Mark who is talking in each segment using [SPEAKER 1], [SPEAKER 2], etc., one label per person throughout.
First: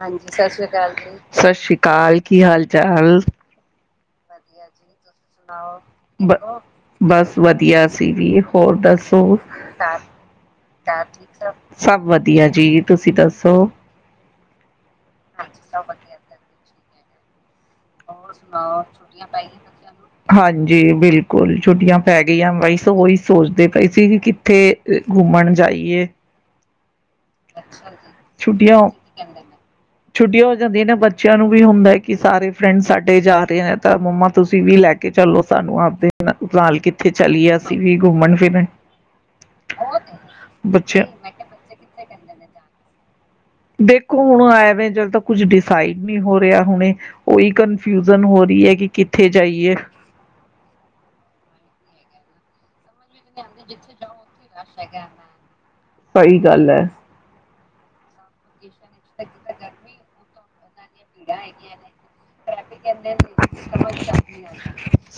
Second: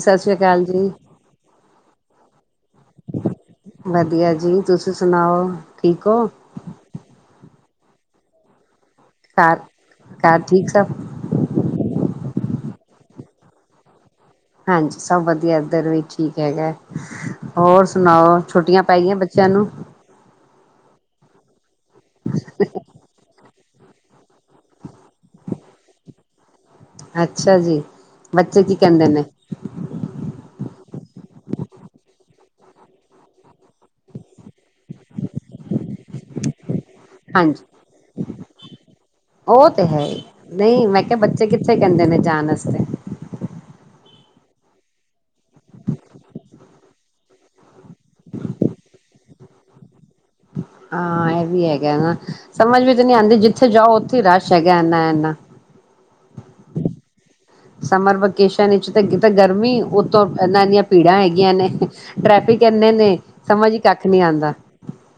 [SPEAKER 1] ਹਾਂਜੀ ਸਤਿ ਸ੍ਰੀ ਅਕਾਲ ਜੀ-ਸਤਿ ਸ੍ਰੀ ਅਕਾਲ ਕੀ ਹਾਲ- ਚੱਲ
[SPEAKER 2] ਵਧੀਆ ਜੀ ਤੁਸੀਂ ਸੁਣਾਓ ਠੀਕ ਹੋ
[SPEAKER 1] ਸੁ ਬਸ ਵਧੀਆ ਸੀ ਵੀ ਇਹ ਹੋਰ ਦੱਸ
[SPEAKER 2] ਘਰ ਘਰ ਠੀਕ ਸਭ
[SPEAKER 1] ਸਭ ਵਧੀਆ ਜੀ ਤੁਸੀਂ ਦੱਸੋ
[SPEAKER 2] ਹਾਂਜੀ ਸਭ ਵਧੀਆ ਇੱਧਰ ਵੀ ਠੀਕ ਹੈਗਾ ਹੋਰ ਸੁਣਾਓ ਛੁੱਟੀਆਂ ਪੈ ਗਈਆਂ ਬੱਚਿਆਂ ਨੂੰ
[SPEAKER 1] ਹਾਂਜੀ ਬਿਲਕੁਲ ਕੋਲ ਛੁੱਟੀਆਂ ਪੈ ਗਈਆਂ ਬਾਈ ਉਹੀ ਸੋਚਦੇ ਕਈ ਸੀ ਵੀ ਕਿੱਥੇ ਘੁੰਮਣ ਜਾਈਏ
[SPEAKER 2] ਅੱਛਾ ਜੀ ਬੱਚੇ ਕੀ
[SPEAKER 1] ਛੁੱਟੀਆਂ
[SPEAKER 2] ਕਹਿੰਦੇ ਨੇ
[SPEAKER 1] ਛੁੱਟੀਆਂ ਹੋ ਬੱਚਿਆਂ ਨੂੰ ਵੀ ਹੁੰਦਾ ਕਿ ਸਾਰੇ ਫਰੈਂਡ ਸਾਡੇ ਡੇ ਜਾ ਰਹੇ ਨੇ ਤਾਂ ਮੰਮਾ ਤੁਸੀਂ ਵੀ ਲੈ ਕੇ ਚਲੋ ਸਾਨੂੰ ਆਪਦੇ ਨਾਲ ਕਿੱਥੇ ਚਲੀਏ ਅਸੀਂ ਵੀ
[SPEAKER 2] ਹਾਂਜੀ
[SPEAKER 1] ਘੁੰਮਣ ਫਿਰਨ
[SPEAKER 2] ਉਹ ਤੇ ਹੈ ਨਹੀਂ
[SPEAKER 1] ਬੱਚੇ
[SPEAKER 2] ਮੈਂ ਕਿਹਾ ਬੱਚੇ ਕਿੱਥੇ ਕਹਿੰਦੇ ਨੇ ਜਾਣ ਵਾਸਤੇ
[SPEAKER 1] ਦੇਖੋ ਹੁਣ ਆਵੇਂ ਜਦ ਤਾਂ ਕੁਝ ਡਿਸਾਈਡ ਨਹੀਂ ਹੋ ਰਿਹਾ ਹੁਣੇ ਉਹੀ ਕਨਫਿਊਜਨ ਹੋ ਰਹੀ ਹੈ ਕਿ ਕਿੱਥੇ ਜਾਈਏ
[SPEAKER 2] ਹਾਂ ਇਹ ਵੀ ਹੈਗਾ ਸਮਝ ਵਿੱਚ ਨੀ ਆਉਂਦੀ ਜਿੱਥੇ ਜਾਓ ਉੱਥੇ ਹੀ ਰਸ਼ ਹੈਗਾ ਇੰਨਾ ਇਨਾ
[SPEAKER 1] ਸਹੀ ਗੱਲ ਹੈ
[SPEAKER 2] ਸਮਰ ਵਕੇਸ਼ਨ ਕਿਤੇ ਗਰਮੀ ਉੱੋਂ ਨਾਨ [inaudible] ਨੇ ਸਮਝ ਹੀ ਕੱਖ ਨਹੀਂ ਆਉਂਦਾ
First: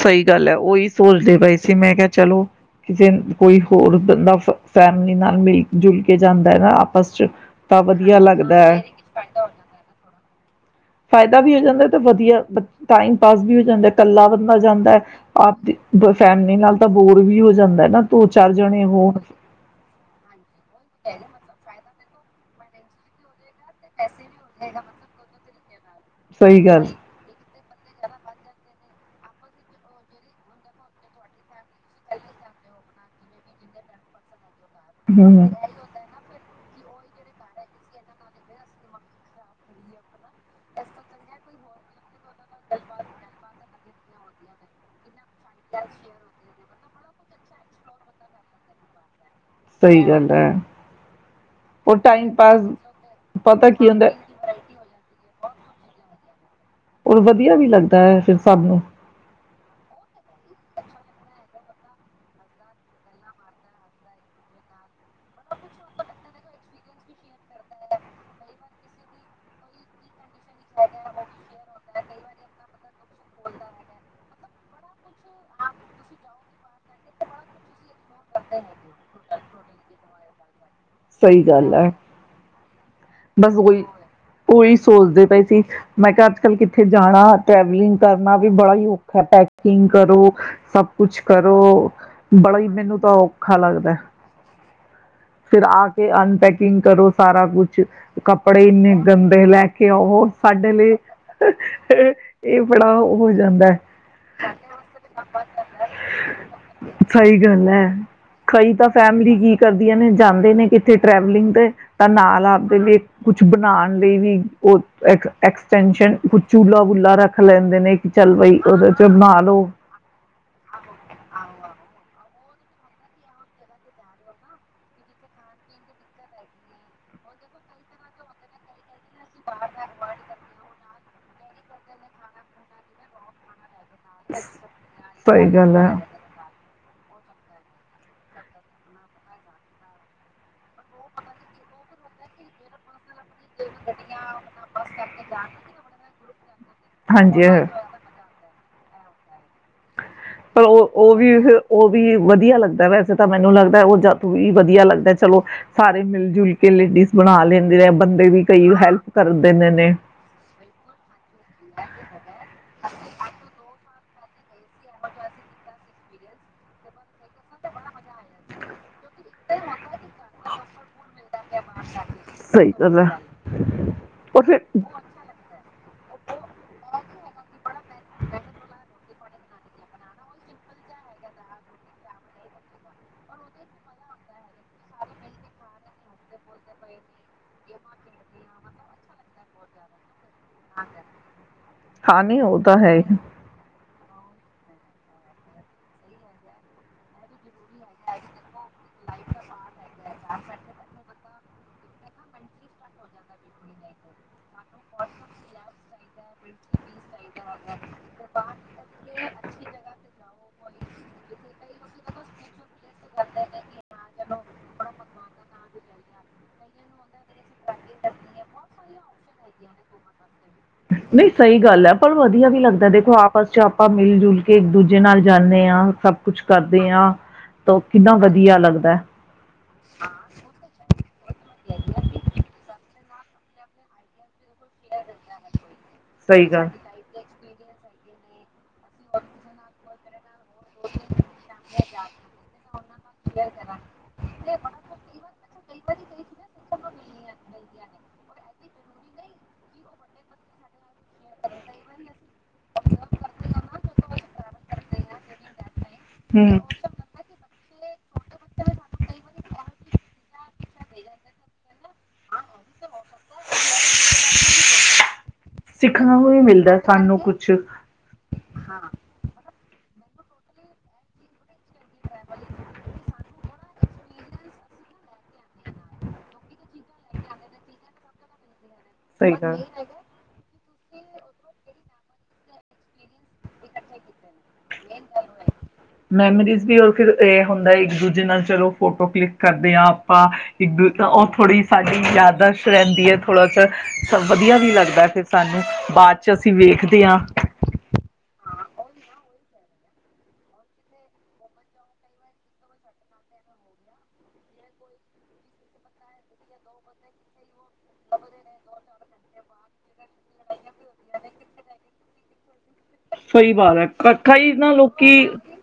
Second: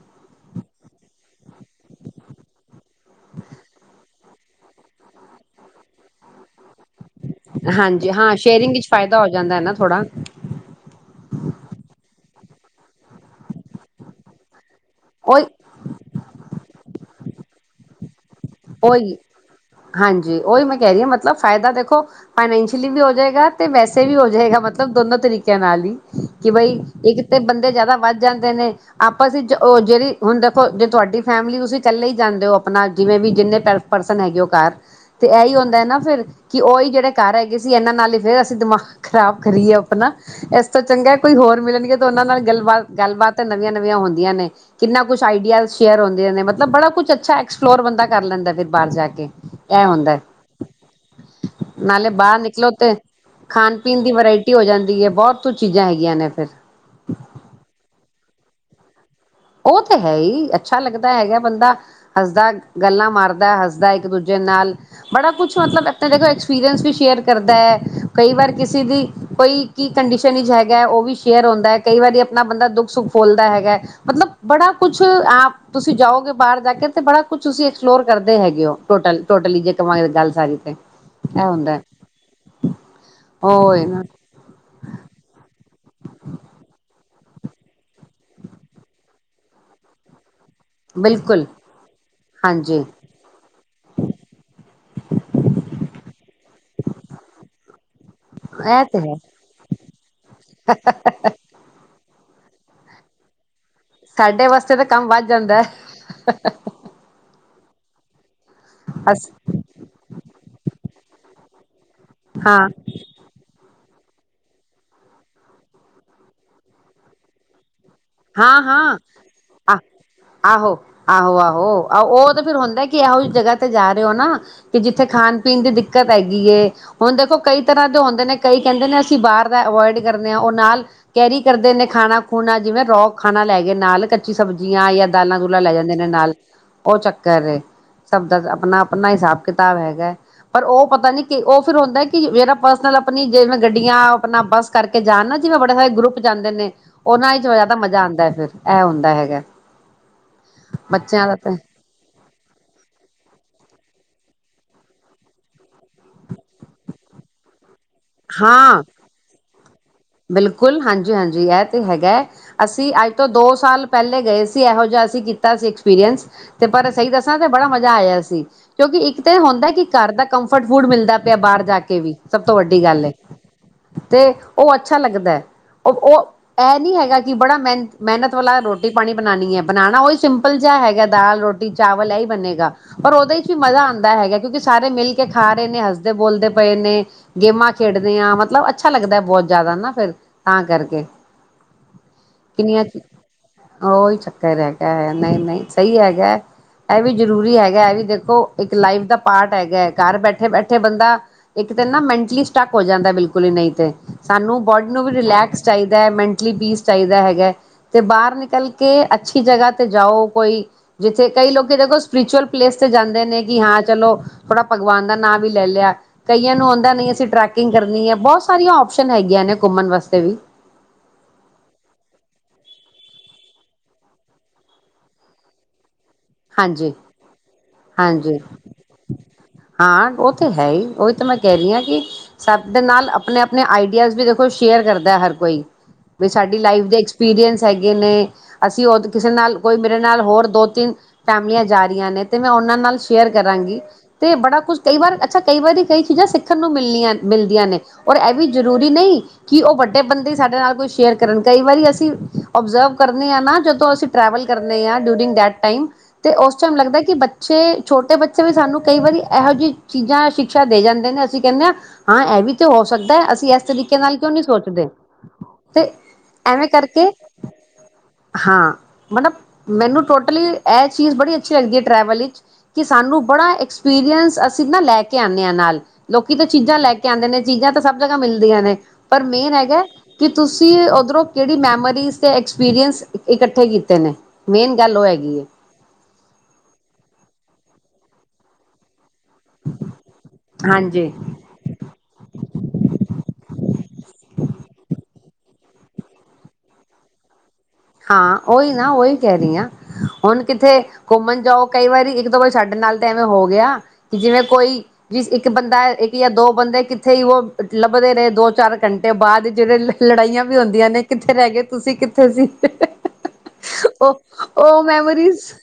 [SPEAKER 1] ਸਹੀ ਗੱਲ ਹੈ ਉਹੀ ਸੋਚਦੇ ਵੈਸੇ ਮੈਂ ਕਿਹਾ ਚਲੋ ਕਿਸੇ ਕੋਈ ਹੋਰ ਬੰਦਾ ਫੈਮਲੀ ਨਾਲ ਮਿਲ ਜੁਲ ਕੇ ਜਾਂਦਾ ਹੈ ਨਾ ਆਪਸ ਚ ਤਾਂ
[SPEAKER 2] ਹਾਂਜੀ
[SPEAKER 1] ਵਧੀਆ
[SPEAKER 2] ਹਾਂ
[SPEAKER 1] ਲੱਗਦਾ
[SPEAKER 2] ਸ਼ੇਅਰਿੰਗ
[SPEAKER 1] ਹੈ
[SPEAKER 2] ਵਿੱਚ ਫਾਇਦਾ ਹੋ ਜਾਂਦਾ ਹੈ ਨਾ ਥੋੜ੍ਹਾ
[SPEAKER 1] ਫਾਇਦਾ ਵੀ ਹੋ ਜਾਂਦਾ ਤੇ ਵਧੀਆ ਟਾਈਮ ਪਾਸ ਵੀ ਹੋ ਜਾਂਦਾ ਇਕੱਲਾ ਬੰਦਾ ਜਾਂਦਾ
[SPEAKER 2] ਉਹੀ
[SPEAKER 1] ਆਪਦੀ ਫੈਮਲੀ ਨਾਲ ਤਾਂ ਬੋਰ ਵੀ ਹੋ ਜਾਂਦਾ ਨਾ ਦੋ ਚਾਰ ਜਣੇ
[SPEAKER 2] ਉਹੀ
[SPEAKER 1] ਹੋਣ
[SPEAKER 2] ਹਾਂਜੀ ਉਹੀ ਮੈਂ ਕਹਿ ਰਹੀ ਹਾਂ ਮਤਲਬ ਫਾਇਦਾ ਦੇਖੋ ਫਾਈਨੈਂਸ਼ੀਅਲੀ ਵੀ ਹੋ ਜਾਏਗਾ ਤੇ ਵੈਸੇ ਵੀ ਹੋ ਜਾਏਗਾ ਮਤਲਬ ਦੋਨੋ ਤਰੀਕੇ ਕੇੈਨਾਲੀ ਕਿ
[SPEAKER 1] ਸਹੀ
[SPEAKER 2] ਬਈ
[SPEAKER 1] ਗੱਲ ਹ
[SPEAKER 2] ਇੱਕ ਤੇ ਬੰਦੇ ਜਿਆਦਾ ਵੱਧ ਜਾਂਦੇ ਨੇ ਆਪਾਂ ਅਂ ਉਹ ਜਿਹੜੀ ਹੁਣ ਦੇਖੋ ਜੇ ਤੁਹਾਡੀ ਫੈਮਿਲੀ ਤੁਸੀਂ ਇਕੱਲੇ ਹੀ ਜਾਂਦੇ ਹੋ ਆਪਣਾ ਜਿਵੇਂ ਵੀ ਜਿੰਨੇ ਸੈਲਫ ਪਰਸਨ ਹੈਗੇ ਉਹ ਕਾਰ ਤੇ
[SPEAKER 1] ਹਮ
[SPEAKER 2] ਇਹੀ ਹੁੰਦਾ ਹੈ ਨਾ ਫਿਰ ਕਿ ਉਹਹੀ ਜਿਹੜੇ ਘਰ ਹੈਗੇ ਸੀ ਇਹਨਾਂ ਨਾਲ ਹੀ ਫੇਰ ਅਸੀਂ ਦਿਮਾਗ ਖਰਾਬ ਕਰੀਏ ਆਪਣਾ ਇਸ ਤੋਂ ਚੰਗਾ ਕੋਈ ਹੋਰ ਮਿਲਣਗੇ ਉਹਨਾਂ ਨਾਲ ਗੱਲਬਾਤ ਗੱਲਬਾਤ ਨਵੀਆਂ ਨਵੀਆਂ ਹੁੰਦੀਆਂ ਨੇ ਕਿੰਨਾ ਕੁ ਕੁਛ ਆਈਡਿਆ ਸ਼ੇਅਰ ਹੁੰਦੇ ਨੇ ਮਤਲਬ ਬੜਾ ਕੁਛ ਅੱਛਾ ਐਕਸਪਲੋਰ ਬੰਦਾ ਕਰ ਲੈਂਦਾ ਫਿਰ ਬਾਹਰ ਜਾ ਕੇ ਇਹ
[SPEAKER 1] ਸਹੀ
[SPEAKER 2] ਹੁੰਦਾ ਹੈ
[SPEAKER 1] ਗੱਲ ਉਹ
[SPEAKER 2] ਨਾਲੇ
[SPEAKER 1] ਟਾਈਮ
[SPEAKER 2] ਬਾਹਰ
[SPEAKER 1] ਪਾਸ
[SPEAKER 2] ਨਿਕਲੋ ਤੇ
[SPEAKER 1] ਪਤਾ
[SPEAKER 2] ਖਾਣ
[SPEAKER 1] ਕੀ
[SPEAKER 2] ਪੀਣ
[SPEAKER 1] ਹੁੰਦਾ
[SPEAKER 2] ਦੀ ਵਰਾਇਟੀ ਹੋ ਜਾਂਦੀ ਹੈ ਬਹੁਤ ਤੋਂ ਚੀਜ਼ਾਂ ਹੈਗੀਆਂ ਨੇ ਫ਼ਿਰ
[SPEAKER 1] ਔਰ ਵਧੀਆ ਵੀ ਲੱਗਦਾ ਹੈ ਫਿਰ ਸਭ ਨੂੰ
[SPEAKER 2] ਉਹ ਤਾਂ ਹੈ ਹੀ ਅੱਛਾ ਲੱਗਦਾ ਹੈਗਾ ਬੰਦਾ ਹੱਸਦਾ ਗੱਲਾਂ ਮਾਰਦਾ ਹੱਸਦਾ ਇੱਕ ਦੂਜੇ ਨਾਲ ਬੜਾ ਕੁਛ ਮਤਲਬ ਆਪ ਦੇਖੋ ਐਕਸਪੀਰੀਅੰਸ ਵੀ ਸ਼ੇਅਰ ਕਰਦਾ ਹੈ ਕਈ ਵਾਰ ਕਿਸੇ ਦੀ ਕੋਈ ਕੀ ਕੰਡੀਸ਼ਨ ਹੈਗਾ ਉਹ ਵੀ ਸ਼ੇਅਰ ਹੁੰਦਾ ਹੈ ਕਈ ਵਾਰੀ ਆਪਣਾ ਬੰਦਾ ਦੁੱਖ ਸੁੱਖ ਫੋਲਦਾ ਹੈਗਾ। ਮਤਲਬ ਬੜਾ ਕੁਛ ਆਪ ਤੁਸੀਂ ਜਾਓਗੇ ਬਾਹਰ ਜਾ ਕੇ ਤੇ ਬੜਾ ਕੁਛ ਤੁਸੀਂ ਐਕਸਪਲੋਰ ਕਰਦੇ ਹੈਗੇ ਹੋ ਟੋਟਲ ਟੋਟਲੀ ਜੇ ਕਾਂਗੇ ਗੱਲ ਸਾਰੀ ਤੇ। ਇਹ
[SPEAKER 1] ਸਹੀ ਗੱਲ
[SPEAKER 2] ਹੁੰਦਾ
[SPEAKER 1] ਹੈ ਬਸ ਉਹੀ
[SPEAKER 2] ਉਹਏ ਨਾ
[SPEAKER 1] ਉਹੀ ਸੋਚਦੇ ਪਏ ਸੀ। ਮੈਂ ਕਿਹਾ ਅੱਜ ਕੱਲ੍ਹ ਕਿੱਥੇ ਜਾਣਾ ਟਰੈਵਲਿੰਗ ਕਰਨਾ ਵੀ ਬੜਾ ਹੀ ਔਖਾ ਹੈ ਪੈਕਿੰਗ ਕਰੋ ਸਭ ਕੁਛ
[SPEAKER 2] ਬਿਲਕੁਲ
[SPEAKER 1] ਕਰੋ ਬੜਾ ਹੀ
[SPEAKER 2] ਹਾਂਜੀ
[SPEAKER 1] ਮੈਨੂੰ ਤਾਂ ਔਖਾ ਲੱਗਦਾ ਫਿਰ ਆ ਕੇ ਅਨਪੈਕਿੰਗ ਕਰੋ ਸਾਰਾ ਕੁਛ ਕੱਪੜੇ
[SPEAKER 2] ਇਹ
[SPEAKER 1] ਇੰਨੇ
[SPEAKER 2] ਤੇ ਹੈ
[SPEAKER 1] ਗੰਦੇ ਲੈ ਕੇ ਆਓ ਸਾਡੇ ਲਈ ਇਹ ਬੜਾ ਹੋ ਜਾਂਦਾ ਹੈ।
[SPEAKER 2] ਸਾਡੇ ਵਾਸਤੇ ਤਾਂ ਕੰਮ ਵੱਧ ਜਾਂਦਾ
[SPEAKER 1] ਸਹੀ ਗੱਲ ਹੈ ਕਈ ਤਾਂ
[SPEAKER 2] ਅ
[SPEAKER 1] ਫੈਮਿਲੀ ਕੀ ਕਰਦੀਆਂ ਨੇ ਕਿੱਥੇ ਟਰੈਵਲਿੰਗ ਤੇ ਤਾਂ ਨਾਲ
[SPEAKER 2] ਹਾਂ
[SPEAKER 1] ਆਪਦੇ ਵੀ ਕੁਛ ਬਣਾਣ ਲਈ ਵੀ ਉਹ ਐਕਸਟੈਸ਼ਨ ਚੁਲਾ ਬੁਲਾ ਰੱਖ ਲੈਂਦੇ ਨੇ। ਚੱਲ ਬਈ
[SPEAKER 2] ਹਾਂ
[SPEAKER 1] ਉਹਦੇ
[SPEAKER 2] ਹਾਂ
[SPEAKER 1] ਚ ਬਣਾ ਲਓ
[SPEAKER 2] ਆ ਆਹੋ ਆਹੋ ਆਹੋ ਆਹੋ ਉਹ ਤੇ ਫਿਰ ਹੁੰਦਾ ਕਿ ਇਹੋ ਜਿਹੀ ਜਗ੍ਹਾ ਤੇ ਜਾ ਰਹੇ ਹੋ ਨਾ ਕਿ ਜਿੱਥੇ ਖਾਣ ਪੀਣ ਦੀ ਦਿੱਕਤ ਹੈਗੀ ਏ ਹੁਣ ਦੇਖੋ ਕਈ ਤਰ੍ਹਾਂ ਦੇ ਹੁੰਦੇ ਨੇ ਕਈ ਕਹਿੰਦੇ ਨੇ ਅਸੀਂ ਬਾਹਰ ਦਾ ਅਵੋਇਡ ਕਰਦੇ ਹਾਂ ਉਹ ਨਾਲ ਕੈਰੀ ਕਰਦੇ ਨੇ ਖਾਣਾ ਖੂਣਾ ਜਿਵੇਂ ਰੋਕ ਖਾਣਾ ਲੈ ਗਏ। ਨਾਲ ਕੱਚੀ ਸਬਜ਼ੀਆਂ ਜਾਂ ਦਾਲਾਂ
[SPEAKER 1] ਸਹੀ
[SPEAKER 2] ਦੁਲਾ ਲੈ
[SPEAKER 1] ਗੱਲ ਹੈ।
[SPEAKER 2] ਜਾਂਦੇ ਨੇ ਨਾਲ ਉਹ ਚੱਕਰ ਸਭ ਦਾ ਆਪਣਾ ਆਪਣਾ ਹਿਸਾਬ ਕਿਤਾਬ ਹੈਗਾ ਪਰ ਉਹ ਪਤਾ ਨੀ ਉਹ ਫਿਰ ਹੁੰਦਾ ਕਿ ਜਿਹੜਾ ਪਰਸਨਲ ਆਪਣੀ ਜਿਵੇ ਗੱਡੀਆਂ ਆਪਣਾ ਬੱਸ ਕਰਕੇ ਜਾਣ ਨਾ ਜਿਵੇੈਂ ਬੜੇ ਸਾਰੇ ਗਰੁੱਪ ਜਾਂਂਦੇ ਨੇ।
[SPEAKER 1] ਹਾਂਜੀ
[SPEAKER 2] ਆਦਾ ਫਿਰ ਇਹ ਹੁੰਦਾ ਹੈਗਾ।
[SPEAKER 1] ਪਰ ਉਹ ਉਹ
[SPEAKER 2] ਬੱਚਿਆਂ
[SPEAKER 1] ਵੀ
[SPEAKER 2] ਦਾ ਤਾਂ
[SPEAKER 1] ਉਹ ਵੀ ਵਧੀਆ ਲੱਗਦਾ ਵੈਸੇ ਤਾਂ ਮੈਨੂੰ ਲੱਗਦਾ ਉਹ ਵੀ ਜ਼ਿਆਦਾ ਵਧੀਆ ਲੱਗਦਾ ਚਲੋ ਸਾਰੇ ਮਿਲ ਜੁਲ ਕੇ ਲੇਡੀਜ਼ ਬਣਾ ਲੈਂਦੇ ਨੇ। ਬੰਦੇ ਵੀ ਕਈ
[SPEAKER 2] ਹਾਂ
[SPEAKER 1] ਹੈਲਪ ਕਰ ਦਿੰਦੇ ਨੇ
[SPEAKER 2] ਬਿਲਕੁਲ ਹਾਂਜੀ ਹਾਂਜੀ ਇਹ ਤੇ ਹੈਗਾ ਹੈ ਅਸੀਂ ਅੱਜ ਤੋਂ ਦੋ ਸਾਲ ਪਹਿਲੇ ਗਏ ਸੀ ਇਹੋ ਜਿਹਾ ਅਸੀਂ ਕੀਤਾ ਸੀ ਐਕਸਪੀਰੀਅੰਸ ਤੇ ਪਰ ਸਹੀ ਦੱਸਾਂ ਤੇ ਬੜਾ ਮਜ਼ਾ ਆਇਆ ਸੀ ਕਿਉਂਕਿ ਇੱਕ ਤਾਂ ਇਹ ਹੁੰਦਾ ਕਿ ਘਰ ਦਾ ਕੰਫਰਟ ਫੁਡ ਮਿਲਦਾ ਬਾਹਰ ਜਾ ਕੇ ਵੀ ਸਭ ਤੋਂ ਵੱਡਾ ਗੱਲ ਹੈ ਤੇ ਉਹ ਅੱਛਾ ਲੱਗਦਾ ਉਹ ਉਹ ਇਹ ਨਹੀਂ ਹੈਗਾ ਕਿ ਬੜਾ ਮਿਹਨਤ ਮਿਹਨਤ ਵਾਲਾ ਰੋਟੀ ਪਾਣੀ ਪਾਣੀ ਬਣਾਉਣੀ ਹੈ ਬਣਾਉਣਾ ਉਹੀ ਸਿੰਪਲ ਜਿਹਾ ਹੈਗਾ ਦਾਲ ਰੋਟੀ ਚਾਵਲ ਇਹੀ ਬਣੇਗਾ ਪਰ ਉਹਦੇ ਚ ਵੀ ਮਜ਼ਾ ਆਉਂਦਾ ਹੈਗਾ ਕਿਉਂਕਿ ਸਾਰੇ ਮਿਲ ਕੇ ਖਾ ਰਹੇ ਨੇ ਹੱਸਦੇ ਬੋਲਦੇ ਪਏ ਨੇ ਗੇਮਾਂ ਖੇਡਦੇ ਹਾਂ ਮਤਲਬ ਅੱਛਾ ਲੱਗਦਾ ਬਹੁਤ ਜ਼ਿਆਦਾ ਨਾ ਫਿਰ ਤਾਂ ਕਰਕੇ
[SPEAKER 1] ਹਾਂ ਨਹੀਂੀ ਉਹ ਤਾਂ
[SPEAKER 2] ਕਿੰਨੀਆਂ
[SPEAKER 1] ਹੈ
[SPEAKER 2] ਚ
[SPEAKER 1] ਹੀ
[SPEAKER 2] ਉਹੀ ਚੱਕਰ ਹੈਗਾ ਹੈ ਨਹੀਂ ਨਹੀਂ ਸਹੀ ਹੈਗਾ ਇਹ ਵੀ ਜ਼ਰੂਰੀ ਹੈਗਾ ਹੈ ਵੀ ਦੇਖੋ ਇੱਕ ਲਾਈਫ ਦਾ ਪਾਰਟ ਹੈਗਾ ਹੈ ਘਰ ਬੈਠੇ ਬੈਠੇ ਬੰਦਾ ਇੱਕ ਮੈਂ ਸਟੱਕ ਹੋ ਜਾਂਦਾ ਬਿਲਕੁਲ ਹੀ ਨਹੀਂ ਤੇ ਸਾਨੂੰ ਬੋਡੀ ਨੂੰ ਵੀ ਰਿਲੈਕਸ ਚਾਹੀਦਾ ਹੈ ਮੈਂਟਲੀ ਪੀਸ ਚਾਹੀਦਾ ਹੈਗਾ ਤੇ ਬਾਹਰ ਨਿਕਲ ਕੇ ਅੱਛੀ ਜਗ੍ਹਾ ਤੇ ਜਾਓ ਕੋਈ ਜਿੱਥੇ ਕਈ ਲੋਕ ਦੇਖੋ ਸਪਿਰਿਚੁਅਲ ਪਲੇਸ ਤੇ ਜਾਂਦੇ ਨੇ ਕਿ ਹਾਂ ਚਲੋ ਥੋੜਾ ਭਗਵਾਨ ਦਾ ਨਾਂ ਵੀ ਲੈ ਲਿਆ ਕਈਆਂ ਨੂੰ ਆਉਂਦਾ ਨਹੀਂ ਟਰੈਕਿੰਗ ਕਰਨੀ ਹੈ ਬਹੁਤ ਸਾਰੀਆਂ ਓਪਸ਼ਨ ਹੈਗੀਆਂ ਨੇ ਘੁੰਮਣ ਵਾਸਤੇ ਵੀ
[SPEAKER 1] ਨਹੀਂ ਸਹੀ ਗੱਲ ਹੈ ਪਰ ਵਧੀਆ ਵੀ ਲੱਗਦਾ ਦੇਖੋ ਆਪਸ ਚ ਆਪਾਂ ਮਿਲ ਜੁਲ ਕੇ ਇੱਕ ਦੂਜੇ ਨਾਲ ਜਾਂਦੇ ਹਾਂ ਸਭ ਕੁਛ ਕਰਦੇ
[SPEAKER 2] ਹਾਂਜੀ
[SPEAKER 1] ਹਾਂ ਤਾਂ ਕਿੰਨਾ
[SPEAKER 2] ਹਾਂਜੀ
[SPEAKER 1] ਵਧੀਆ ਲੱਗਦਾ ਹੈ
[SPEAKER 2] ਹਾਂ ਉਹ ਤੇ ਹੈ ਹੀ ਉਹੀ ਤਾਂ ਮੈਂ ਕਹਿ ਰਹੀ ਹਾਂ ਕਿ ਸਭ ਦੇ ਨਾਲ ਆਪਣੇ ਆਪਣੇ ਆਈਡੀਆਜ਼ ਵੀ ਕੁੁ ਸ਼ੇਅਰ ਕਰਦਾ ਹਰ ਕੋਈ ਵੀ
[SPEAKER 1] ਸਹੀ
[SPEAKER 2] ਸਾਡੀ
[SPEAKER 1] ਗੱਲ
[SPEAKER 2] ਲਾਈਫ ਦੇ ਐਕਸਪੀਰੀਅੰਸ ਚਗੇ ਨੇ ਅਸੀਂ ਉਹ ਕਿਸੇ ਨਾਲ ਕੋਈ ਨਾਲ ਹੋਰ ਦੋ ਤਿੰਨ ਫੈਮਲੀਆਂ ਜਾ ਰਹੀਆਂ ਨੇ ਤੇ ਮੈਂ ਉਹਨਾਂ ਨਾਲ ਸ਼ੇਅਰ ਕਰਾਂਗੀ ਤੇ ਬੜਾ ਕੁਛ ਕਈ ਵਾਰ ਅੱਛਾ ਕਈ ਵਾਰੀ ਕਈ ਚੀਜ਼ਾਂ ਸਿੱਖਣ ਨੂੰ ਮਿਲੀਆਂ ਮਿਲਦੀਆਂ ਨੇ ਔਰ ਇਹ ਵੀ ਜ਼ਰੂਰੀ ਨਹੀਂ ਕਿ ਉਹ ਵੱਡੇ ਬੰਦੇ ਸਾਡੇ ਨਾਲ ਕੋਈ ਸ਼ੇਅਰ ਕਰਨ ਕਈ ਵਾਰੀ ਅਸੀਂ ਓਬਜ਼ਰਵ ਕਰਨੇ ਹਾਂ ਨਾ ਜਦੋਂ ਸੋ ਅਸੀਂ ਟਰੈਵਲ ਕਰਨੇ ਹਾਂ ਡਿਊਰਿੰਗ ਦੈਟ ਟਾਈਮ ਤੇ ਉਸ
[SPEAKER 1] ਹੂੰ
[SPEAKER 2] ਟਾਈਮ ਲੱਗਦਾ ਕਿ ਬੱਚ ਛੇ ਛੋਟੇ ਬੱਚੇ ਵੀ ਸਾਨੂੰ ਕਈ ਵਾਰੀ ਇਹੋ ਜਿਹੀ ਚੀਜ਼ਾਂ ਸ਼ਿਕਸ਼ਾ ਦੇ ਜਾਂਦੇ ਨੇ ਅਸੀਂ ਕਹਿੰਦੇ ਹਾਂ ਹਾਂ ਇਹ ਵੀ ਤੇ ਹੋ ਸਕਦਾ ਹੈ ਅਸੀਂ ਇਸ ਤਰੀਕੇ ਨਾਲ ਕਿਉਂ ਨਹੀਂੀ ਸੋਚਦੇ ਤੇ
[SPEAKER 1] ਸਿੱਖਣਾ ਵੀ ਵੀ
[SPEAKER 2] ਐਵੇਂ
[SPEAKER 1] ਮਿਲਦਾ
[SPEAKER 2] ਕਰਕੇ
[SPEAKER 1] ਸਾਨੂੰ ਕੁਛ
[SPEAKER 2] ਹਾਂ ਮਤਲਬ ਮੈਨੂੰ ਟੋਟਲੀ ਇਹ ਚੀਜ਼ ਬੜੀ ਅੱਛੀ ਲੱਗਦੀ ਹੈ ਟਰੈਵਲ ਵਿੱਚ ਕਿ ਸਾਨੂੰ ਬੜਾ ਐਕਸਪੀਰੀਅੰਸ ਅਸੀਂ ਨਾ ਲੈ ਕੇ ਆਉਂਦੇ ਹਾਂ ਨਾਲ ਲੋਕੀ ਤਾਂ ਚੀਜ਼ਾਂ ਲੈ ਕੇ ਆਉਂਦੇ ਨੇ ਚੀਜ਼ਾਂ ਤਾਂ ਸਭ ਜਗ੍ਹਾ ਮਿਲਦੀਆਂ ਨੇ ਪਰ
[SPEAKER 1] ਸਹੀ
[SPEAKER 2] ਮੇਨ
[SPEAKER 1] ਗੱਲ
[SPEAKER 2] ਹੈਗਾ ਕਿ ਤੁਸੀਂ ਉੱਧਰੋਂ ਕਿਹੜੀ ਮੈਮੋਰੀ ਦੇ ਐਕਸਪੀਰਅੰਸ ਇਕੱਠੇ ਕੀਤੇ ਨੇ ਮੇਨ ਗੱਲ ਉਹ ਹੈਗੀ ਹੈ
[SPEAKER 1] ਮੈਮੋਰੀਜ਼ ਵੀ ਰ ਫਿਰ ਇਹ ਹੁੰਦਾ ਇੱਕ ਦੂਜੇ ਨਾਲ ਚਲੋ ਫੋਟੋ ਕਲਿੱਕ ਕਰਦੇ ਹਾਂ ਆਪਾਂ ਇੱਕ ਦੂ
[SPEAKER 2] ਹਾਂਜੀ
[SPEAKER 1] ਉਹ ਥੋੜੀ ਸਾਡੀ ਯਾਦਸ਼ ਰਹਿੰਦੀ ਹੈ ਥੋੜ੍ਹਾ ਵਧੀਆ ਵੀ ਲੱਗਦਾ ਫ ਸਾਨੂੰ ਬਾਅਦ ਚ ਅਸੀਂ ਵੇਖਦੇ ਹਾਂ
[SPEAKER 2] ਹਾਂ ਉਹੀ ਨਾ ਉਹੀ ਕਹਿ ਰਹੀ ਹਾਂ ਹੁਣ ਕਿੱਥੇ ਘੁੰਮਣ ਜਾਓ ਕਈ ਵਾਰੀ ਇੱਕ ਤਾਂ ਕੋਈ ਸਾਡੇ ਨਾਲ ਤਾਂ ਐਵੇਂ ਹੋ ਗਿਆ ਕਿ ਜਿਵੇਂ ਕੋਈ ਵੀ ਇੱਕ ਬੰਦਾ ਇੱਕ ਜਾਂ ਦੋ ਬੰਦੇ ਕਿੱਥੇ ਹੀ ਉਹ ਲੱਭਦੇ ਰਹੇ ਦੋ ਚਾਰ ਘੰਟੇ ਬਾਅਦ ਜਿਹੜੇ ਲੜਾਈਆਂ ਵੀ ਹੁੰਦੀਆਂ ਨੇ ਕਿੱਥੇ ਰਹਿ ਗਏ ਤੁਸੀਂ ਕਿੱਥੇ ਸੀ [unintelligible]
[SPEAKER 1] ਸਹੀ ਬਾਤ ਹੈ
[SPEAKER 2] ਉਹ
[SPEAKER 1] ਕਈ ਨਾ
[SPEAKER 2] ਉਹ
[SPEAKER 1] ਲੋਕੀ
[SPEAKER 2] ਮੈਮੋਰੀਜ਼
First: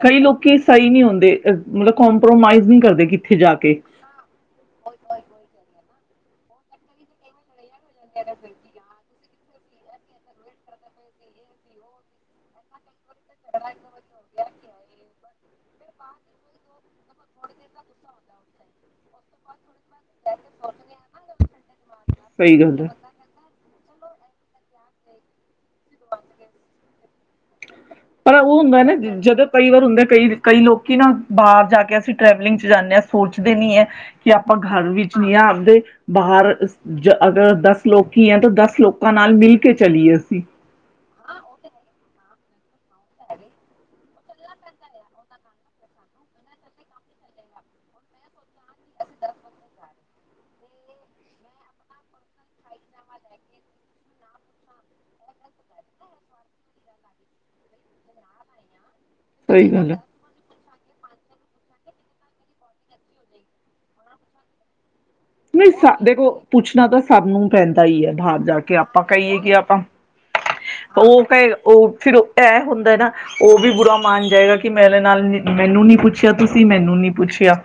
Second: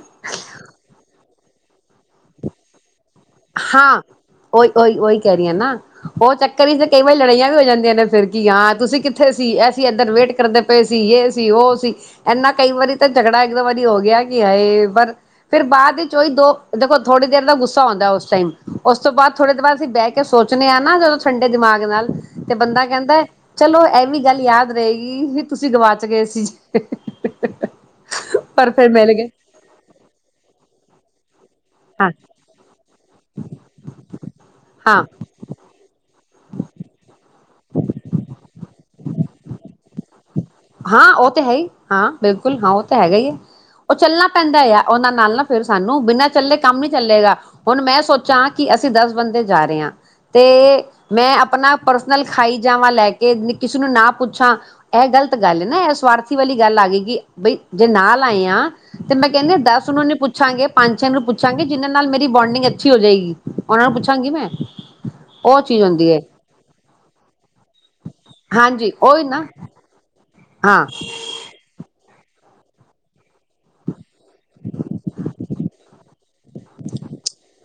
[SPEAKER 1] ਕਈ ਲੋਕੀ ਸਹੀ ਨਹੀਂੀ ਹੁੰਦੇ ਮਤਲਬ ਕੰਪ੍ਰੋਮਾਈਜ਼ ਨਹੀਂੀ ਕਰਦੇ ਕਿੱਥੇ ਜਾ ਕੇ।
[SPEAKER 2] ਹਾਂ ਉਓਹੀ ਉਹੀ ਉਹੀ ਕਹਿ ਰਹੀ ਹ ਨਾ ਉਹ ਚੱਕਰ ਹੀ ਤੇ ਕਈ ਵਾਰੀ ਲੜਾਈਆਂ ਵੀ ਹੋ ਜਾਂਦੀਆਂ ਨੇ ਫਿਰ ਕੀ ਹਾਂ ਤੁਸੀਂ ਕਿ ਥੇ ਸੀ ਅਸੀਂ ਇੱਧਰ ਵੇਟ ਕਰਦੇ ਪਏ ਸੀ ਯ ਸੀ ਉਹ ਸੀ ਇੰਨਾ ਕਈ ਵਾਰੀ ਤਾਂ ਝਗੜਾ ਇੱਕਦਮ ਵਾਰੀ ਹੋ ਗਿਆ ਕੀ ਹੈ ਪਰ ਫੇਿਰ ਬਾਅਦ ਵਿੱਚ ਉਹੀ ਦੋ ਦੇਖੋ ਥੋੜੀ ਦੇਰ ਦਾ ਗੁੱਸਾ ਆਉਂਦਾ ਉਸ ਉਸ ਤੋਂ ਬਾਅਦ ਥੋੜੇ ਦੇ ਬਾਅਦ ਅਸੀਂ ਬਹਿ ਕੇ ਸੋਚਣੇ ਆਾਂ ਨਾ ਜਦੋਂ ਠੰਡੇ ਦਿਮਾਗ ਨਾਲ ਤੇ
[SPEAKER 1] ਸਹੀ ਗੱਲ
[SPEAKER 2] ਬੰਦਾ
[SPEAKER 1] ਹੈ।
[SPEAKER 2] ਕਹਿੰਦਾ ਚਲੋ ਇਹ ਵੀ ਗੱਲ ਯਾਦ ਰਹੇਗੀ ਵੀ ਤੁਸੀਂ ਗਵਾ ਚ ਗਏ ਸੀ
[SPEAKER 1] ਪਰ ਉਹ ਹੁੰਦਾ
[SPEAKER 2] ਫਿਰ
[SPEAKER 1] ਨਾ
[SPEAKER 2] ਮਿਲ ਗਏ
[SPEAKER 1] ਜਦੋਂ ਕਈ ਵਾਰ ਹੁੰਦੇ ਕਈ ਕਈ ਲੋਕੀ ਨਾ ਬਾਹਰ ਜਾ ਕੇ
[SPEAKER 2] ਹਾਂ
[SPEAKER 1] ਅਸੀਂ ਟਰੈਵਲਿੰਗ ਚ ਜਾਂਦੇ ਹਾਂ ਸੋਚਦੇ ਨੀ ਹੈ ਕਿ ਆਪਾਂ ਘਰ
[SPEAKER 2] ਹਾਂ
[SPEAKER 1] ਵਿੱਚ ਨਹੀਂ ਆ ਆਉਂਦੇ ਬਾਹਰ ਜ ਅਗਰ ਦਸ ਲੋਕੀ ਆ ਤਾਂ ਦਸ ਲੋਕਾਂ ਨਾਲ ਮਿਲ ਕੇ ਚਲੀਏ ਅਸੀਂ
[SPEAKER 2] ਹਾਂ ਉਹ ਤੇ ਹੈ ਹੀ ਹਾਂ ਬਿਲਕੁਲ ਹਾਂ ਉਹ ਤਾਂ ਹੈਗਾ ਹੀ ਹੈ ਉਹ ਚੱਲਣਾ ਪੈਂਦਾ ਆ ਉਹਨਾਂ ਨਾਲ ਨਾ ਫਿਰ ਸਾਨੂੰ ਬਿਨਾਂ ਚੱਲੇ ਕੰਮ ਨੀ ਚੱਲੇਗਾ ਹੁਣ ਮੈਂ ਸੋਚਾਂ ਕਿ ਅਸੀਂ ਦਸ ਬੰਦੇ ਜਾ ਰਹੇ ਹਾਂ ਤੇ ਮੈਂ ਆਪਣਾ ਪਰਸ ਨਾਲ ਖਾਈ ਜਾਵਾਂ ਲੈ ਕੇ ਕਿਸੇ ਨੂੰ ਨਾ ਪੁੱਛਾਂ ਇਹ ਗਲਤ ਗੱਲ ਹੈ ਨਾ ਇਹ ਸਵਾਰਥੀ ਵਾਲੀ ਗੱਲ ਆ ਗਈ ਕਿ ਬਈ ਜੇ ਨਾ ਲਾਏ ਆ ਤੇ ਮੈਂ ਕਹਿੰਦੀ
[SPEAKER 1] ਸਹੀ
[SPEAKER 2] ਦੱਸ
[SPEAKER 1] ਗੱਲ ਹੈ।
[SPEAKER 2] ਉਹ ਨੇ ਪੁੱਛਾਂਗੇ ਪੰਜ ਛੇ ਨੂੰ ਪੁੱਛਾਂਗੇ ਜਿਨਾਂ ਨਾਲ ਮੇਰੀ ਬੋਂਡਿੰਗ ਅੱਛੀ ਹੋ ਜਾਏਗੀ ਉਹਨਾਂ ਨੂੰ ਪੁੱਛਾਂਗੀ ਮੈਂ ਉਹ
[SPEAKER 1] ਨਹੀਂ
[SPEAKER 2] ਚੀਜ਼
[SPEAKER 1] ਸਾ
[SPEAKER 2] ਹੁੰਦੀ ਹੈ
[SPEAKER 1] ਦੇਖਲ ਪੁੱਛਣਾ ਤਾਂ ਸਭ ਨੂੰ ਪੈਂਦਾ ਹੀ ਹੈ ਬਾਹਰ ਜਾ ਕੇ
[SPEAKER 2] ਹਾਂਜੀ
[SPEAKER 1] ਆਪਾਂ
[SPEAKER 2] ਉਹੀ
[SPEAKER 1] ਕਹੀਏ
[SPEAKER 2] ਨਾ
[SPEAKER 1] ਕਿ ਆਪਾਂ
[SPEAKER 2] ਹਾਂ
[SPEAKER 1] ਉਹ ਕ ਉਹ ਫਿਰ ਇਹ ਹੁੰਦਾ ਨਾ ਉਹ ਵੀ ਗੁਰ ਮਣ ਜਾਏਗਾ ਕਿ ਮੇਰੇ ਨਾਲ ਮੈਨੂੰ ਨੀ ਕੁੱਛ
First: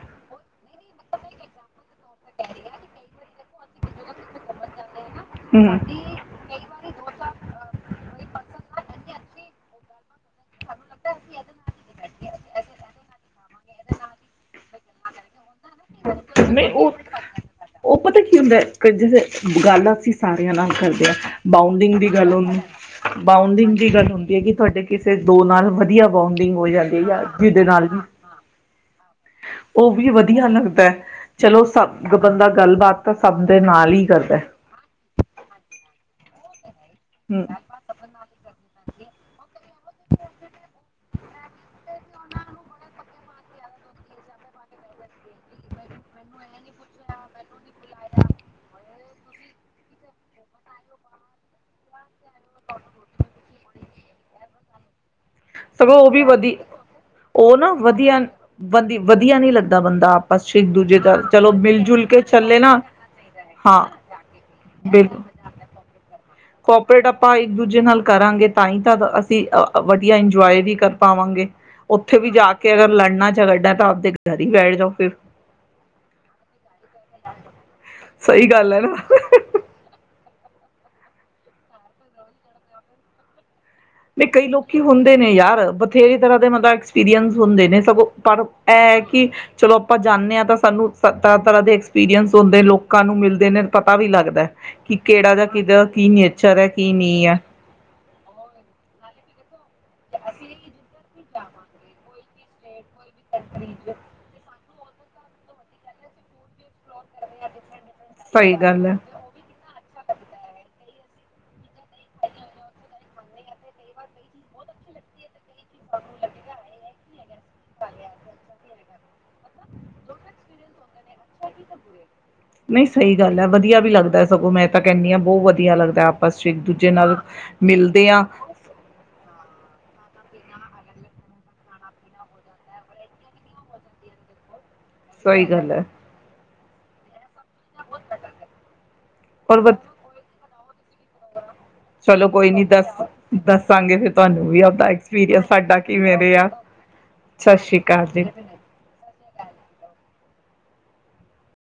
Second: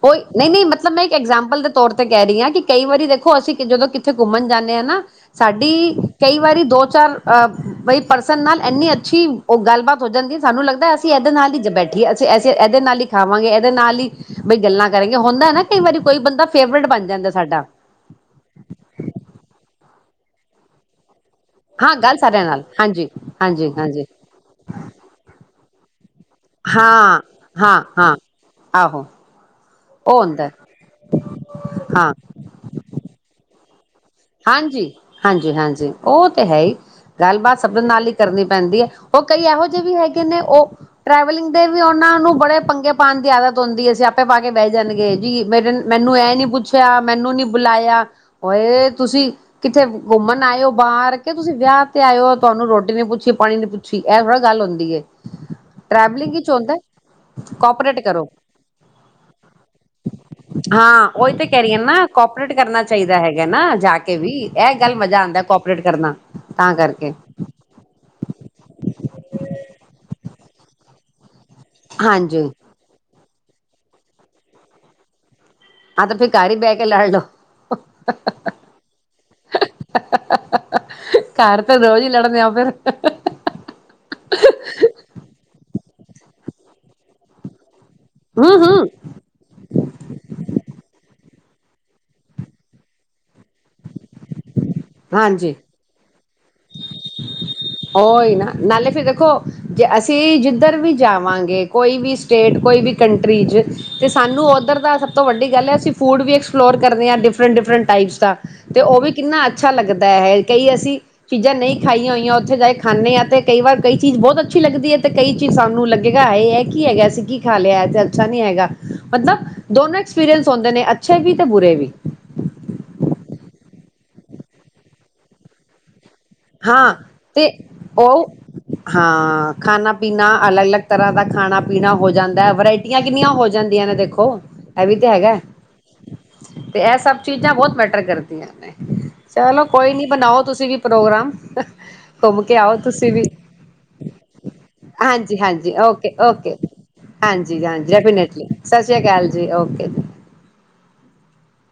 [SPEAKER 2] ਹੋਈ ਨਹੀਂ ਨਹੀਂ ਮਤਲਬ ਮੈਂ ਇੱਕ ਐਗਜਾਮਪਲ ਦੇ ਤੌਰ ਤੇ ਤੇ ਕਹਿ ਰਹੀ ਹਾਂ ਕਿ ਕਈ ਵਾਰੀ ਦੇਖੋ ਅਸੀਂ ਜਦੋਂ ਕਿੱਥੇ ਘੁੰਮਣ ਜਾਂਦੇ ਆ ਨਾ ਸਾਡੀ ਕਈ ਵਾਰੀ ਦੋ ਚਾਰ ਅਹ ਪਰਸਨ ਨਾਲ ਇੰਨੀ ਅੱਛੀ ਉਹ ਗੱਲਬਾਤ ਹੋ ਜਾਂਦੀ ਸਾਨੂੰ ਲੱਗਦਾ ਇਹਦੇ ਨਾਲ ਹੀ ਬੈਠੀ ਅਸੇ ਇਹਦੇ ਨਾਲ ਹੀ ਖਾਵਾਂਗੇ ਨਾਲ ਹੀ ਬਈ ਗੱਲਾਂ ਕਰੇਗਾ ਹੁੰਦਾ ਨਾ ਕਈ ਵਾਰੀ ਕੋਈ ਬੰਦਾ
[SPEAKER 1] ਨਹੀਂ
[SPEAKER 2] ਫੇਵਰੇਟ
[SPEAKER 1] ਉਹ
[SPEAKER 2] ਬਣ ਜਾਂਦਾ ਸਾਡਾ
[SPEAKER 1] ਉਹ ਪਤਾ ਕੀ ਹੁੰਦਾ ਜੇ ਗਾਲਾ ਅਸੀਂ ਸਾਰਿਆਂ ਨਾਲ ਕਰਦੇ ਹਾਂ
[SPEAKER 2] ਹਾਂ
[SPEAKER 1] ਬਾਊਂਡਿੰਗ ਦੀ ਗੱਲ
[SPEAKER 2] ਸਾਰਿਆਂ
[SPEAKER 1] ਹੁੰ
[SPEAKER 2] ਨਾਲ ਹਾਂਜੀ ਹਾਂਜੀ
[SPEAKER 1] ਬਾਊਂਡਿੰਗ ਦੀ
[SPEAKER 2] ਹਾਂਜੀ
[SPEAKER 1] ਗੱਲ ਹੁੰਦੀ ਹੈ ਕਿ ਤੁਹਾਡੇ ਕਿਸੇ ਦੋ ਨਾਲ ਵ ਬੋਂਡਿੰਗ ਹੋ ਜਾਂਦੀ
[SPEAKER 2] ਹਾਂ
[SPEAKER 1] ਜਾ ਜਿਹਦੇ
[SPEAKER 2] ਹਾਂ
[SPEAKER 1] ਨਾਲ ਵੀ
[SPEAKER 2] ਹਾਂ ਆਹੋ
[SPEAKER 1] ਉਹ ਵੀ ਵਧੀਆ ਲੱਗਦਾ ਚਲੋ ਸਭ
[SPEAKER 2] ਹਾਂ
[SPEAKER 1] ਬੰਦਾ ਗੱਲਬਾਤ ਤਾਂ ਸਭ ਦੇ ਨਾਲ ਹੀ ਕਰਦਾ ਹੈ
[SPEAKER 2] ਹਾਂਜੀ ਹਾਂਜੀ ਹਾਂਜੀ ਉਹ ਤੇ ਹੈ
[SPEAKER 1] ਸਗੋਂ
[SPEAKER 2] ਗੱਲਬਾਤ ਸਭ ਨਾਲ ਹੀ ਕਰਨੀ ਪੈਂਦੀ ਹੈ ਉਹ ਕਈ ਇਹੋ ਜਿਹੇ ਵੀ ਹੈਗੇ ਨੇ ਉਹ ਟ੍ਰੈਵਲਿੰਗ ਦੇ ਵੀ ਉਹਨਾਂ ਨੂੰ ਬੜੇ ਪੰਗੇ ਪਾਣ ਦੀ ਆਦਤ ਹੁੰਦੀ ਅਸੀਂ ਆਪੇ ਪਾ ਕੇ ਬਹਿ ਜਾਣਗੇ ਜੀ ਮੇਰੇ ਮੈਨੂੰ ਇਹ ਨੀ ਪੁੱਛਿਆ ਮੈਨੂੰ ਨੀ ਬੁਲਾਇਆ ਇਹ ਤੁਸੀਂ ਕਿੱਥੇ ਘੁੰਮਣ ਆਇਓ ਬਾਹਰ ਕੇ ਤੁਸੀਂ ਵਿਆਹ ਤੇ ਆਇਓ ਤੁਹਾਨੂੰ ਰੋਟੀ ਨੀ ਪੁੱਛੀ ਪਾਣੀ ਨੀ ਪੁੱਛੀ ਇਹ ਥੋੜ੍ਹਾ ਗੱਲ ਹੁੰਦੀ ਹੈ
[SPEAKER 1] ਸਗੋਂ ਉਹ ਵੀ
[SPEAKER 2] ਟਰੈਵਲਿੰਗ ਵਿੱਚ
[SPEAKER 1] ਵਧੀਆ
[SPEAKER 2] ਹੁੰਦਾ
[SPEAKER 1] ਉਹ ਨਾ
[SPEAKER 2] ਕੋਪਰੇਟ
[SPEAKER 1] ਵਧੀਆ
[SPEAKER 2] ਕਰੋ
[SPEAKER 1] ਵ ਵਧੀਆ ਨਹੀਂ ਲੱਗਦਾ ਬੰਦਾ ਆਪਸ ਚ ਇੱਕ ਦੂਜੇ
[SPEAKER 2] ਹਾਂ
[SPEAKER 1] ਦਾ
[SPEAKER 2] ਉਹੀ ਤੇ
[SPEAKER 1] ਚਲੋ
[SPEAKER 2] ਕਹਿ ਰਹੀ
[SPEAKER 1] ਮਿਲ ਜੁਲ
[SPEAKER 2] ਨਾ
[SPEAKER 1] ਕੇ
[SPEAKER 2] ਕੋਪਰੇਟ
[SPEAKER 1] ਚੱਲੇ ਨਾ
[SPEAKER 2] ਕਰਨਾ ਚਾਹੀਦਾ ਹੈਗਾ ਨਾ
[SPEAKER 1] ਹਾਂ
[SPEAKER 2] ਜਾ ਕੇ ਵੀ ਇਹ ਗੱਲ ਮਜ਼ਾ
[SPEAKER 1] ਬਿਲਕੁਲ
[SPEAKER 2] ਆਂਦਾ ਕੋਪਰੇਟ ਕਰਨਾ ਤਾਂ
[SPEAKER 1] ਕੋਪਰੇਟ
[SPEAKER 2] ਕਰਕੇ
[SPEAKER 1] ਆਪਾਂ ਇੱਕ ਦੂਜੇ ਨਾਲ ਕਰਾਂਗੇ ਤਾਂ ਹੀ ਤਾਂ ਅਸੀਂ ਵਧੀਆ ਇ ਜਏ ਵੀ ਕਰ ਪਾਵਾਂਗੇ ਉੱਥੇ ਵੀ
[SPEAKER 2] ਹਾਂਜੀ
[SPEAKER 1] ਜਾ ਕੇ ਅਗਰ ਲੜਨਾ ਝਗੜਨਾ ਤਾਂ ਆਪਦੇ ਘਰ ਹੀ ਬੈਠ ਜਾਓ ਫਿਰ
[SPEAKER 2] ਹਾਂ ਤਾਂ ਫਿਰ ਘਰ ਹੀ ਬੈਠ ਕੇ ਲੜ ਲਓ
[SPEAKER 1] ਸਹੀ ਗੱਲ ਹੈ ਨਾ
[SPEAKER 2] ਘਰ ਤਾਂ ਰੋਜ਼ ਹੀ ਲੜਦੇ ਹੋ ਫਿਰ
[SPEAKER 1] ਵੀ ਕਈ ਲੋਕੀ ਹੁੰਦੇ ਨੇ ਯਾਰ ਤੇਰੀ ਤਰ੍ਹਾਂ ਦੇ ਮਤਬ ਐਕਸਪੀਰੀਅੰਸ ਹੁੰਦੇ ਨੇ ਸਗੋਂ ਪਰ
[SPEAKER 2] ਹੂੰ
[SPEAKER 1] ਇਹ
[SPEAKER 2] ਹੂੰ
[SPEAKER 1] ਹੈ ਕਿ ਚਲੋ ਆਪਾਂ ਜਾਣੇ ਹਾਂ ਤਾਂ ਸਾਨੂੰ ਤਰ੍ਹਾਂ ਤਰ੍ਹਾਂ ਦੇ ਐਕਸਪੀਰੀਅੰਸ ਹੁੰਦੇ ਲੋਕਾਂ ਨੂੰ ਮਿਲਦੇ ਨੇ ਪਤਾ ਵੀ ਲੱਗਦਾ ਕਿ ਕਿਹੜਾ ਜਾਂ
[SPEAKER 2] ਹਾਂਜੀ
[SPEAKER 1] ਕਿਦਾ ਕੀ ਨ ਚਰ ਕੀ ਨਹੀਂ ਆ
[SPEAKER 2] ਉਹੀ ਨਾ ਨਾਲੇ ਫੇਰ ਦੇਖੋ ਜੇ ਅਸੀਂ ਜਿੱਧਰ ਵੀ ਜਾਵਾਂਗੇ ਕੋਈ ਵੀ ਸਟੇਟ ਕੋਈ ਵੀ ਕੰਟਰੀ ' ਤੇ ਸਾਨੂੰ ਉੱਧਰ ਦਾ ਸਭ ਤੋਂ ਵੱਡੀ ਗੱਲ ਹੈ ਅਸੀਂ ਫੂਡ ਵਿ ਐਕਸਪਲੋਰ ਕਰਦੇ ਹਾਂ ਡਿਫਰੈਂਟ ਡਿਫਰੈਂਟ ਟਾਈਪਸ ਦਾ ਤੇ ਉਹ ਵੀ ਕਿੰਨਾ ਅੱਛਾ ਲੱਗਦਾ ਹੈ ਕਈ ਅਸੀਂ ਚੀਜ਼ਾਂ ਨਹੀਂ ਖਾਈਆਂ ਹੋਈਆਂ ਉਥੇ ਜਾਏ ਖਾਂਦੇ ਆ ਤੇ ਕਈ ਵਾਰ ਕਈ ਚੀਜ਼ ਬਹੁਤ ਅੱਛੀ ਲਗਦੀ ਹੈ ਤੇ ਕਈ ਵਾਰ ਕਈ ਚੀਜ਼ ਸਾਨੂੰ ਲੱਗੇਗਾ ਹਾਏ ਇਹ ਕੀ ਹੈਗਾ ਅਸੀਂ ਕੀ ਖਾ ਲਿਆ ਅੱਛਾ ਨੀ ਹੈਗਾ ਮਤਲਬ ਦੋਨੋ ਐਕਸਪੀਰੀਅਸ ਹੁੰਦੇ ਨੇ ਅੱਛੇ ਵੀ ਤੇ ਬੁਰੇ ਵੀ
[SPEAKER 1] ਨਹੀਂ ਸਹੀ ਗੱਲ ਹੈ ਵਧੀਆ ਵੀ ਲੱਗਦਾ ਸਗੋਂ ਮੈਂ ਤਾਂ ਕਹਿੰਦੀ ਹਾਂ ਬਹੁਤ ਵਧੀਆ ਲੱਗਦਾ ਆਪ
[SPEAKER 2] ਹਾਂ ਤੇ ਉਹ ਹਾਂ ਖਾਣਾ ਪੀਣਾ ਅਲੱਗ ਅਲੱਗ ਤਰ੍ਹਾਂ ਦਾ ਖਾਣਾ ਪੀਣਾ ਹੋ ਜਾਂਦਾ ਵਰਾਇਟੀਆਂ ਕਿੰਨੀਆਂ ਹੋ ਜਾਂਦੀਆਂ ਨੇ ਦੇਖੋ ਇਹ ਵੀ ਤਾਂ ਹੈਗਾ
[SPEAKER 1] ਸਹੀ ਗੱਲ ਹੈ
[SPEAKER 2] ਤੇ ਇਹ ਸਭ ਚੀਜ਼ਾਂ ਬਹੁਤ ਮੈਟਰ ਕਰਦੀਆਂ ਨੇ
[SPEAKER 1] ਔਰ
[SPEAKER 2] ਚਲੋ
[SPEAKER 1] ਬ
[SPEAKER 2] ਕੋਈ ਨੀ ਬਣਾਓ ਤੁਸੀਂ ਪ੍ਰੋਗਰਾਮ
[SPEAKER 1] ਚਲੋ
[SPEAKER 2] ਘੁੰਮ
[SPEAKER 1] ਕੋਈ
[SPEAKER 2] ਕੇ
[SPEAKER 1] ਨੀ
[SPEAKER 2] ਆਓ
[SPEAKER 1] ਦੱਸ
[SPEAKER 2] ਤੁਸੀਂ ਵੀ
[SPEAKER 1] ਦੱਸਾਂਗੇ ਫਿਰ ਤੁਹਾਨੂੰ ਵੀ ਆਪਦਾ
[SPEAKER 2] ਹਾਂਜੀ
[SPEAKER 1] ਐਕਸਪੀਰੀਅੰਸ
[SPEAKER 2] ਹਾਂਜੀ
[SPEAKER 1] ਸਾਡਾ
[SPEAKER 2] ਓਕੇ
[SPEAKER 1] ਕਿਵੇਂ ਰਿਹਾ
[SPEAKER 2] ਓਕੇ
[SPEAKER 1] ਸਤਿ
[SPEAKER 2] ਹਾਂਜੀ
[SPEAKER 1] ਸ੍ਰੀ
[SPEAKER 2] ਹਾਂਜੀ
[SPEAKER 1] ਅਕਾਲ ਜੀ।
[SPEAKER 2] ਡੈਫਨੇਟਲੀ ਸਤਿ ਸ੍ਰੀ ਅਕਾਲ ਜੀ ਓਕੇ ਜੀ